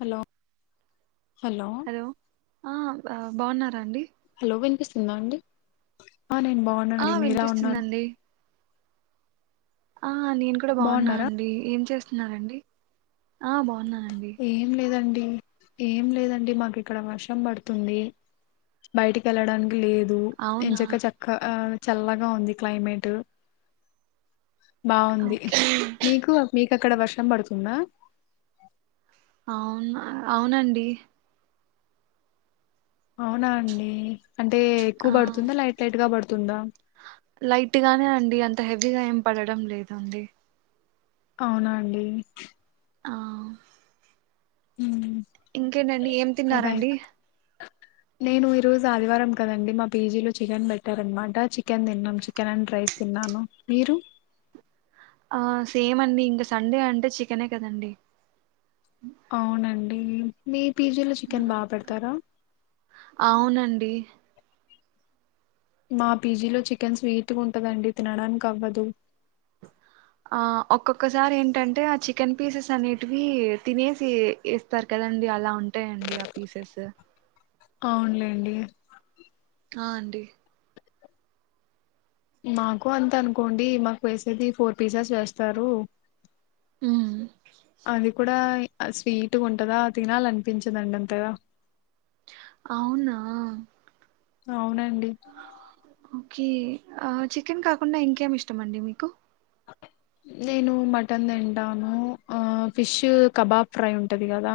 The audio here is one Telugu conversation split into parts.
హలో హలో ఆ ఆ బౌన్నర అండి హలో వినిపిస్తుందా అండి ఆ నేను ఆ బావున్నానండీ మీలా ఉన్నారు వినిపిస్తుందండి ఆ నేను కూడా బాగున్నా బాగున్నారా అండి ఏం చేస్ న్నారండి ఆ బాగున్నా ఏం లేదం ఏం లేదండి మాకు ఇక్కడ వర్షం పడుతుంది బయటికి వెళ్ళడానికి లేదు ఇ అవునా చక్క చక్క చల్లగా ఉంది క్లైమేట్ బాగుంది ఓకే మీకు అక్ మీకు ఎక్కడ వర్షం పడుతుంద అవును అవునండి అవునా అండి అంటే ఎక్కువ ఆ పడుతుందా లైట్ లైట్ గా పడుతుందా లైట్ గానే అండి అంత హెవీగా ఏం పడడం లేదు అండి అవునండి ఆ ఉమ్ ఇంకేంటండి ఏం బాయ్ బాయ్ తిన్నారండి నేను ఈరోజు ఆదివారం కదండి మా పేజీలో చికెన్ పెట్టార అనమాట చికెన్ తిన్నాం చికెన్ అండ్ రైస్ తిన్నాను మీరు ఆ సేమ్ అండి ఇంకా సండే అంటే చికెనే కదండి అవునం మీ మిప్ పిజిలో చికెన్ బాగా పెడతారా అవునండి మా పీజీలో చికెన్ స్వీట్ ఉంటుందండి తినడానికి అవ్వదు ఆ ఒక్కొక్కసారి ఏంటంటే ఆ చికెన్ పీసెస్ అనేటివి తినేసి ఇస్తారు కదండి అలా ఉంటాయండి ఆ పీసెస్ అవునులే అండి ఆ అండి మాకు అంత అనుకోండి మాకు వేసేది ఫోర్ పీసెస్ వేస్తారు ఉమ్ అది కూడాడా స్వీట్గా ఉంటందా తినాల అనిపించందండి అంతేగా అవునా అవునండి ఓకే చికెన్ కాకుండా ఇంకేమి ఇష్టం అండి మీకు నేను మటన్ తింటాను ఫిష్ కబాబ్ ఫ్రై ఉంటుంది కదా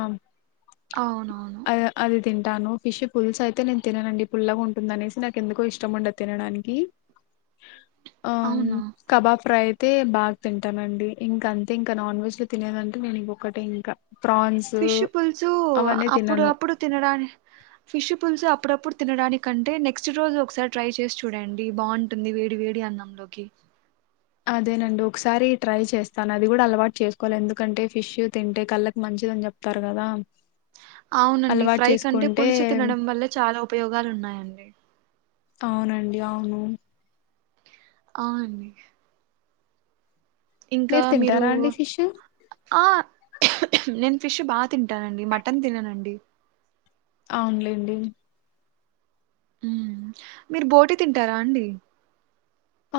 అవును అ అది తింటాను ఫిష్ పుల్స్ అయితే నేను తిననండి పుల్లగా ఉంటుందినేసి నాకు ఎందుకో ఇష్టం ఉండదు తినడానికి ఆ అవునా కబాబ్ ఫ్రై్ అయితే బాగా తింటానండి ఇంకా అంతే ఇంకా నాన్ వెజ్ లో తినేదంటే నేను ఇంకొటే ఇంకా ప్రాన్స్ ఫిష్ పుల్సు అవన్నీ అప్పుడు తినను అప్పుడు తినడానికి ఫిష్ పులుసు అప్పుడప్పుడు తినడానికంటే నెక్స్ట్ రోజు ఒకసారి ట్రై చేసి చూడండి బాగుంటుంది వేడి వేడి అన్నంలోకి అదేనండి ఒకసారి ట్రై చేస్తాను అది కూడా అలవాటు చేసుకోవాలి ఎందుకంటే ఫిష్ తింటే కళ్ళకి మంచిదని చెప్తారు కదా అవునండి అలవాటు ఫ్రై కంటే చేసుకుంటే పులుసు తినడం వల్ల చాలా ఉపయోగాలు ఉన్నాయండి అవునండి అవును అవుం ఇంకా మీరు తింటారా అండి ఫిష్ ఆ నేను ఫిష్ బాగా తింటానండి మటన్ తిననండి అవునులేండి మీరు బోటీ తింటారా అండి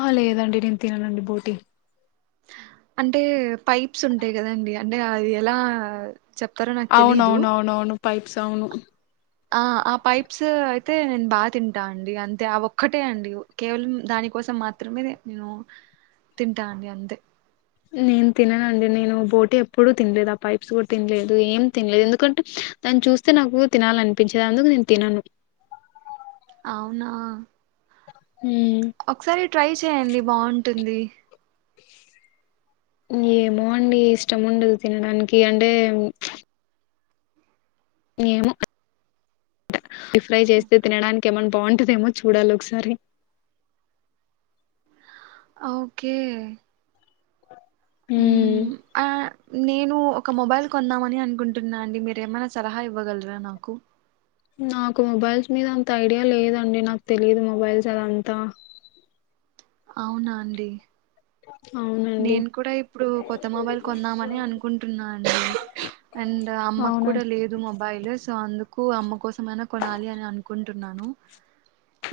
ఆ లేదండి నేను తిననండి బోటీ అంటే పైప్స్ ఉంటాయి్ కదండి అంటే అది ఎలా చెప్తారో నాకు తెలీదు అవునవున అవునవును పైప్స్ కావును ఆ ఆ పైప్స్ అయితే నేను బాగా తింటా అండి అంతే ఆ ఒక్కటే అండి కేవలం దానికోసం మాత్రమే నేను తింటా అండి అంతే నేను తిననుండి నేను బోటు ఎప్పుడూ తినలేదు ఆ పైప్స్ కూడా తినలేదు ఏం తినలేదు ఎందుకంటే దాన్ని చూస్తే నాకు తినాలనిపించేది అందుకు నేను తినను అవునా హ్మ్ ఒకసారి ట్రై చేయండి బాగుంటు ఉంటుంది ఏమో అండి ఇష్టం ఉండదు తినడానికి అంటే నేను ఫ్రై చేస్తే తినడానికి ఏమన్నా బాగుంటదేమో చూడాలి ఒకసారి ఓకే హ్మ్ ఆ నేను ఒక మొబైల్ కొందామని అనుకుంటున్నా అండి. మీరు ఏమైనా సలహా ఇవ్వగలరా నాకు నాకు మొబైల్స్ మీద అంత ఐడియా లేదండి. నాకు తెలిదు మొబైల్స్ అదంతా. అవునా అండి. అవునండి నేను కూడా ఇప్పుడు కొత్త మొబైల్ కొందామని అనుకుంటున్నా అండి. అండ్ అమ్మకు కూడా అవునండి లేదు మొబైల్ సో అందుకు అమ్మ కోసం మైనా కొనాలి అని అనుకుంటున్నాను.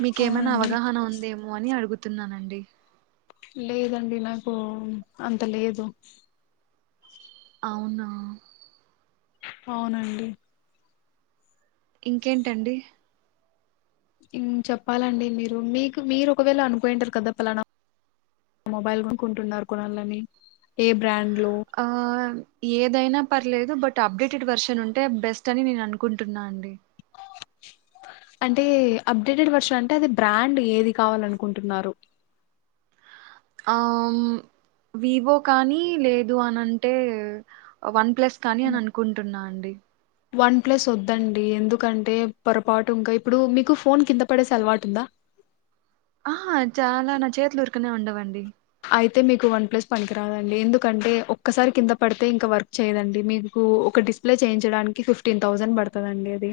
మీకేమైనా అవునండి అవగాహన ఉందేమో అని అడుగుతు తున్నానండి. లేదండి నాకు అంత లేదు. అవునా. అవునండి. ఇంకేంటండి. ఉమ్ చెప్పాలండి మీరు మీకు మీరు ఒకవేళ అనుకోయింటారు కదా ఫలానా మొబైల్ కొనుకుంటున్నారు కొనాలని ఏ బ్రాండ్ లో ఆహ్ ఏదైనా పర్లేదు బట్ అప్డేటెడ్ వర్షన్ ఉంటే బెస్ట్ అని నేను అనుకుంటున్నా అండి. అంటే అప్డేటెడ్ వర్షన్ అంటే అది బ్రాండ్ ఏది కావాలనుకుంటున్నారు. ఆహ్ వివో కానీ లేదు అన్ని అంటే వన్ ప్లస్ కానీ అని అనుకుంటున్నా అండి. వన్ ప్లస్ వద్దండి. ఎందుకంటే పొరపాటు ఇంకా ఇప్పుడు మీకు ఫోన్ కింద పడేసి అలవాటు ఉందా. ఆహ్ చాలా నా చేతులూ ఉర్ పక్కనే ఉండవండి. అయితే మీకు వన్ ప్లస్ పనికిరాదండి ఎందుకంటే ఒక్కసారి కింద పడితే ఇంకా వర్క్ చేయ్యదండి మీకు ఒక డిస్ప్లే చేయించడానికి ఫిఫ్టీన్ థౌసండ్ పడుతది అండి అది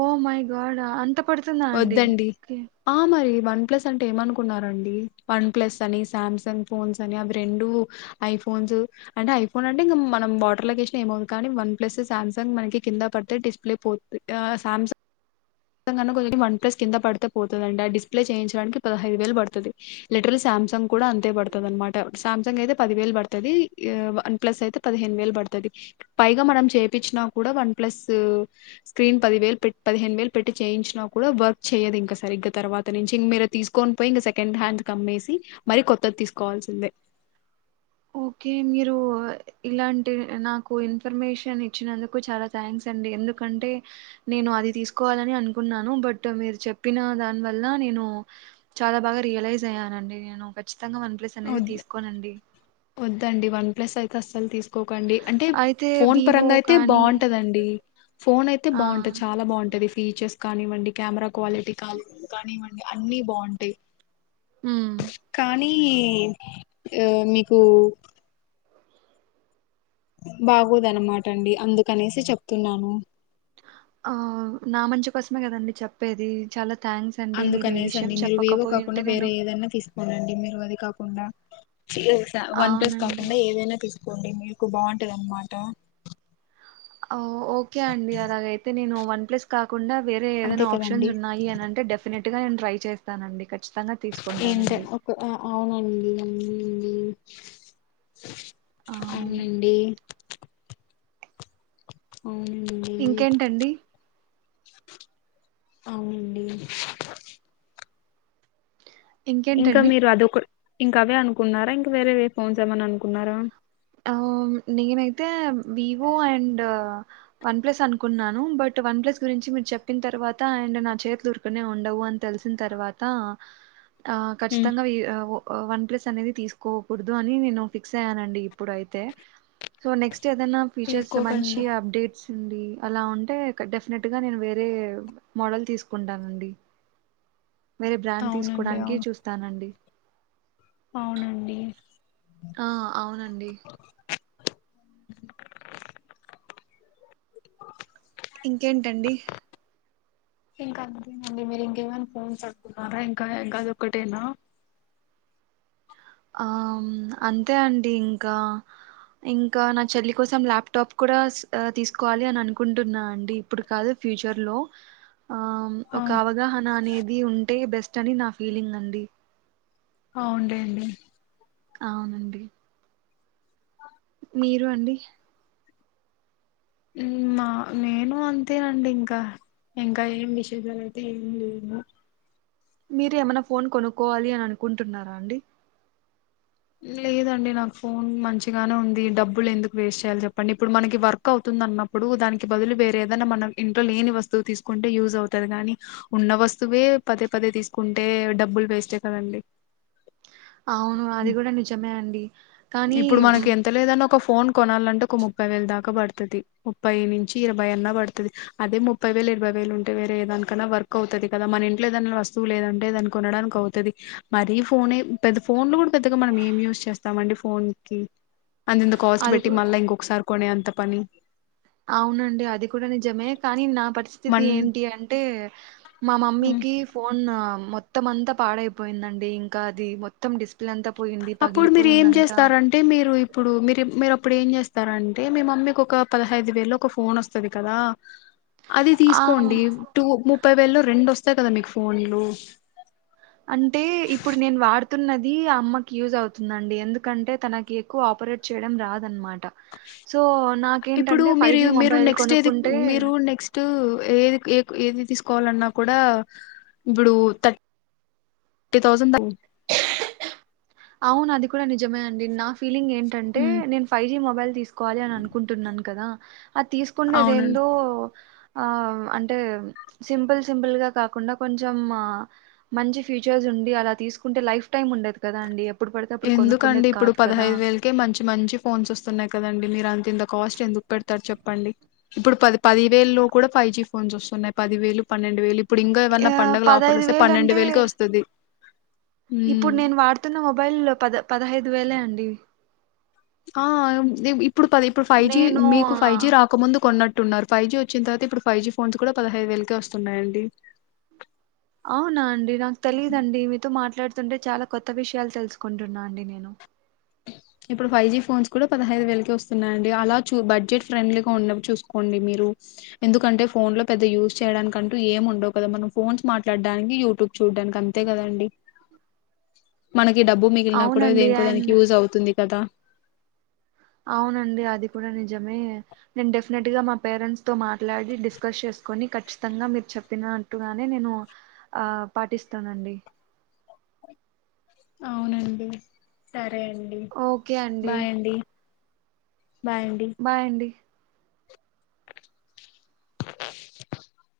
ఓ మై గాడ్ అంత పడుతుందా అండి వద్దండి ఓకే ఆహ్ మరీ. వన్ ప్లస్ అంటే ఏమనుకున్నారండి వన్ ప్లస్ అని సామ్సంగ్ ఫోన్స్ అని అవి రెండు ఐఫోన్స్ అంటే ఐఫోన్ అంటే ఇంకా మనం వాటర్ లొ వేసిన ఏమవుదు కానీ వన్ ప్లస్ శమ్సంగ్ మనకి కింద పడితే డిస్ప్లే పోతుంది ఆహ్ సామ్సంగ్ కొ వన్ ప్లస్ కింద పడితే పోతదండి ఆ డిస్ప్లే చేయించడానికి పదహైదు వేలు పడుతుంది లీటర్ల్ శ సామ్సంగ్ కూడా అంతే పడుతుది అనమాట శంసంగ్ అయితే పదివేలు పడుతుది వన్ ప్లస్ అయితే పదిహేను వేలు పడుతుది పైగా మనం చేయిచ్చినా కూడా వన్ ప్లస్ స్క్రీన్ పదివేలు పె పదిహేను వేలు పెట్టి చేయించినా కూడా వర్క్ చేయదు ఇంక సరిగ్గా తర్వాత నుంచి ఇంక మీరు తీసుకొని పోయి ఇంక సెకండ్ హ్యాండ్ కమ్మేసి మరి కొత్తది తీసుకోవాల్సిందే. ఓకే మీరు ఇలాంటి నాకు ఇన్ఫర్మేషన్ ఇచ్చినందుకు చాలా థ్యాంక్స్ అండి. ఎందుకంటే నేను అది తీసుకోవాలని అనుకున్నాను. బట్ మీరు చెప్పిన దాని వల్ల నేను చాలా బాగా రియలైజ్ అయ్యానండి. నేను ఖచ్చిత ఖచ్చితంగా వన్ ప్లస్ అనేది వద్దు తీసుకోనండి. వద్దండి వన్ ప్లస్ అయితే అసలు తీసు కోకండి అంటే అయితే ఫోన్ వివో పరంగా అయితే కానీ బాగుంటదండి. ఫోన్ అయితే ఆ బాగుంటది చాలా బాగుంటది ఫీచర్స్ కానివ్వండి కెమెరా క్వాలిటీ కాని కానివ్వండి అన్ని బాగుంటాయి. ఉమ్ ఈ ఆహ్ మీకు ఉమ్ బాగోదన్నమాట అండి అందుకనేసి చెప్తున్నాను. ఆహ్ నా మంచి కోసమే కదండి చెప్పేది చాలా థ్యాంక్స్ అండి మీరు ఈ అందుకనేసి విషయం అండి మీరు వీవో కాకుండా చెప్పకపోయింటే వేరే నేను ఏదన్నా తీసుకోండి మీరు అది కాకుండా వన్ ప్లస్ అవునండి కాకుండా ఏదైనా తీసు కోండి మీకు బాగుంటదన్నమాట. అవు ఓకే అండి అలాగైతే నేను వన్ ప్లస్ కా కుండా వేరే అంతే ఏదైనా కదండి ఆప్షన్స్ ఉన్నాయి అని అంటే డెఫినెట్ గా నేను ట్రై చేస్తానండి. ఖచ్చితంగా ఏంట తీసుకుంటానండి ఒక ఓ అవునండి. ఆ [inaudible] అవునండి. అవునండి ఇంకేంటండి. అవునండి. ఇంకా ఇంకేంటండి మీరు అదొక ఇంకా అవే అనుకుంన్నారా ఇంకా వేరే వే ఫోన్స్ ఏమన్నా అనుకున్నారా? ఆ నేనైతే వివో అండ్ వన్ ప్లస్ అనుకున్నాను. బట్ వన్ ప్లస్ గురించి మీర్ చెప్పిన తర్వాత అండ్ నా చేతులు ఊర్కనే ఉండవు అని తెలిసిన తర్వాతా ఆ ఖచ్చితంగా వి వో వన్ ప్లస్ అనేది తీసుకోకూడదు అని నేను ఫిక్సయ్యానండి. ప్పుడయితే సో నెక్స్ ఏదన్న ఫీచర్స్ మంచి తీసుకోకండి అప్డేట్స్ అండి అలా ఉంటే డెఫినెట్గా నేను వేరే మోడల్ తీసుకుంటానండి. వేరే బ్రాండ్ అవునండి తీస్కోడానికి అవును చూస్తానండి. అవునండి ఆ అవునండి. ఇంకేంటండి. ఇంకా అంతేనండి మీరు ఇంకేమైనా ఫోన్స్ అనుకున్నారా ఇంకా గదొక్కటేనా? ఆ అంతే అండి ఇంకా ఇంకా నా చెల్లి కోసం ల్యాప్టాప్ కూడా తీసుకోవాలి అని అనుకుంటున్నా అండి ఇప్పుడు కాదు ఫ్యూచర్లో ఆ ఆ ఒక అవగాహన అనేది ఉంటే బెస్ అని నా ఫీలింగ్ అండి. ఆ ఉండయండి. అవునండి. మీరూ అండి. మా నేను అంతేనండి ఇంకా ఇంకా ఏం విశేషాలు అయితే ఏం లేము. మీరు ఏమన్నా ఫోన్ కొనుక్కోవాలి అని అనుకుంటున్నారా అండి. లేదండి నాకు ఫోన్ మంచిగానే ఉంది డబ్బులు ఎందుకు వేస్ట్ చేయాలి చెప్పండి ఇప్పుడు మనకి వర్క్ అవుతుందన్నప్పుడు దానికి బదులు వేరే ఏదన్న మన ఇంట్లో లేని వస్తువు తీసుకుంటే యూజ్ అవుతది కాని ఉన్న వస్తువే పదే పదే తీసుకుంటే డబ్బులు వేస్టే కదండి. అవును అది గుడా నిజమే అండి కానీ ఇప్పుడు మనకి ఎంత లేదన్న ఒక ఫోన్ కొనాలంటే ఒక ముప్పై వేలు దాకా పడతది. ముప్పై నుంచి ఇరవై అన్నా పడతది. అదే ముప్పై వేల ఇరవై వేలు ఉంటే వేరే ఏ దానికన్నా వర్క్ అవుతది కదా మన ఇంట్లో ఏదైనా వస్తువు లేదంటే దాన్ని కొనడానికి అవుతది. మరీ ఫోనే పెద్ద ఫోన్లు కూడా పెద్దగా మనం ఏం యూజ్ చేస్తామండి ఫోన్కి. అంఇంత కాస్ట్ అది పెట్టి కూ- మళ్ళ ఇంకొకసారి కొనే అంత పని. అవునండి అది కూడా నిజమే కానీ నా పరి స్థితి మన్ ఏంటి అంటే మా మ్ మమ్మీకి ఫోన్ మొత్తం అంతా పాడైపోయిందండి ఇంకా అది మొత్తం డిస్ప్ అప్పుడు మీరు ఏం చేస్తారంటే మీరు ఇప్పుడు మీరు మీరు అప్పుడు ఏం చేస్తారంటే మీ మమ్మీకి ఒక పదహైదు వేలు ఒక ఫోన్ వస్తది కదా అది ఆ తీసుకోండి టూ ము ముప్పై వేళు రెండు వస్తాయి కదా మీకు ఫోన్లు వతున్నది ఆ అమ్మకి యూజ్ అవుతుందండి ఎందుకంటే తనకి ఎక్కువ ఆపరేట్ చేయడం రాదనమాట సో ఇప్పుడు నాకేంటంటే ఫైవ్ మీరు జీ మీరు మొబైల్ నెక్స్ట్ ఏది కొనుక్కుంటే మీరు నెక్స్ట్ ఏది ఏది తీ కోవాలన్నా కూడా ఇప్పుడు థర్టీ థౌసండ్ త అవును అది కూడా నిజమే అండి నా ఫీలింగ్ ఏంటంటే మ్ నేను ఫైవ్ జి మొబైల్ తీసుకోవాలి అని అనుకుంటున్నాను కదా అది అవునండి తీసుకుండేదేందో ఆ అంటే సింపుల్ సింపుల్ గా కాకుండా కొంచెం మంచి ఫ్యూచర్స్ ఉండి అలా తీసుకుంటే లైఫ్ టైమ్ ఉండదు కదా కదా అండి ఎందుకండి ఇప్పుడు కదా! పదహైదు వేలకే మంచి మంచి ఫోన్స్ వస్తున్నాయి కదండి మీరు అంత ఇంత కాస్ట్ ఎందుకు పెడతారు చెప్పండి ఇప్పుడు పది పది వేలు కూడా ఫైవ్ జీ ఫోన్స్ వస్తున్నాయి పదివేలు పన్నెండు వేలు ఇప్పుడు ఇంకా ఏమన్నా యాహ్! పండగల ఆఫర్లు వస్తే పన్నెండు అంటే వేలకే వస్తుంది ఇప్పుడు నేను వాడుతున్న మొబైల్ లో పద పదహైదు వేలే అండి ఆ ఇప్పుడు పది ఇప్పుడు ఫైవ్ జీ నేను మీకు ఆ, ఫైవ్ జీ రాకముందు కొన్నట్టు అన్నారు ఫైవ్ జీ వచ్చిన తర్వాత ఇప్పుడు ఫైవ్ జీ ఫోన్స్ కూడా పదహైదు వేలకే వస్తున్నాయండి అవునా అండి నాకు తెలీదండి మీతో మాట్లా మాట్లాడుతుంటే చాలా కొత్త విషయాలు తెలుసుకుంటున్నా అండి నేను ఇప్పుడు ఫైవ్ జి ఫోన్స్ కూడా పదహైదు వేలకి వస్తున్నాయిండి అలా చ బడ్జెట్ ఫ్రెండ్లీగా ఉన్నప్పుడు చూసుకోండి మీరు ఎందుకంటే ఫోన్ లో పెద్ద యూస్ చేయడానికంటూ ఏం ఉండవు కదా మనం ఫోన్స్ మాట్లాడడానికి యూట్యూబ్ చూడడానికి అంతే కదండి మన డబ్బు మిగిలిన కూడా అవునండి. దేనికో దానికి అండ్ యూజ్ అవుతుంది కదా అవునండి అది కూడా నిజమే నేను డెఫినెట్గా మా పేరెంట్స్తో మాట్లాడి డిస్కస్ చేసుకొని ఖచ్చితంగా మీరు చెప్పినట్టుగానే నేను పాటిస్తానండి అవునండి సరే సరే అండి బాయ్ అండి బాయ్ అండి బాయ్ అండి [unintelligible] [unintelligible]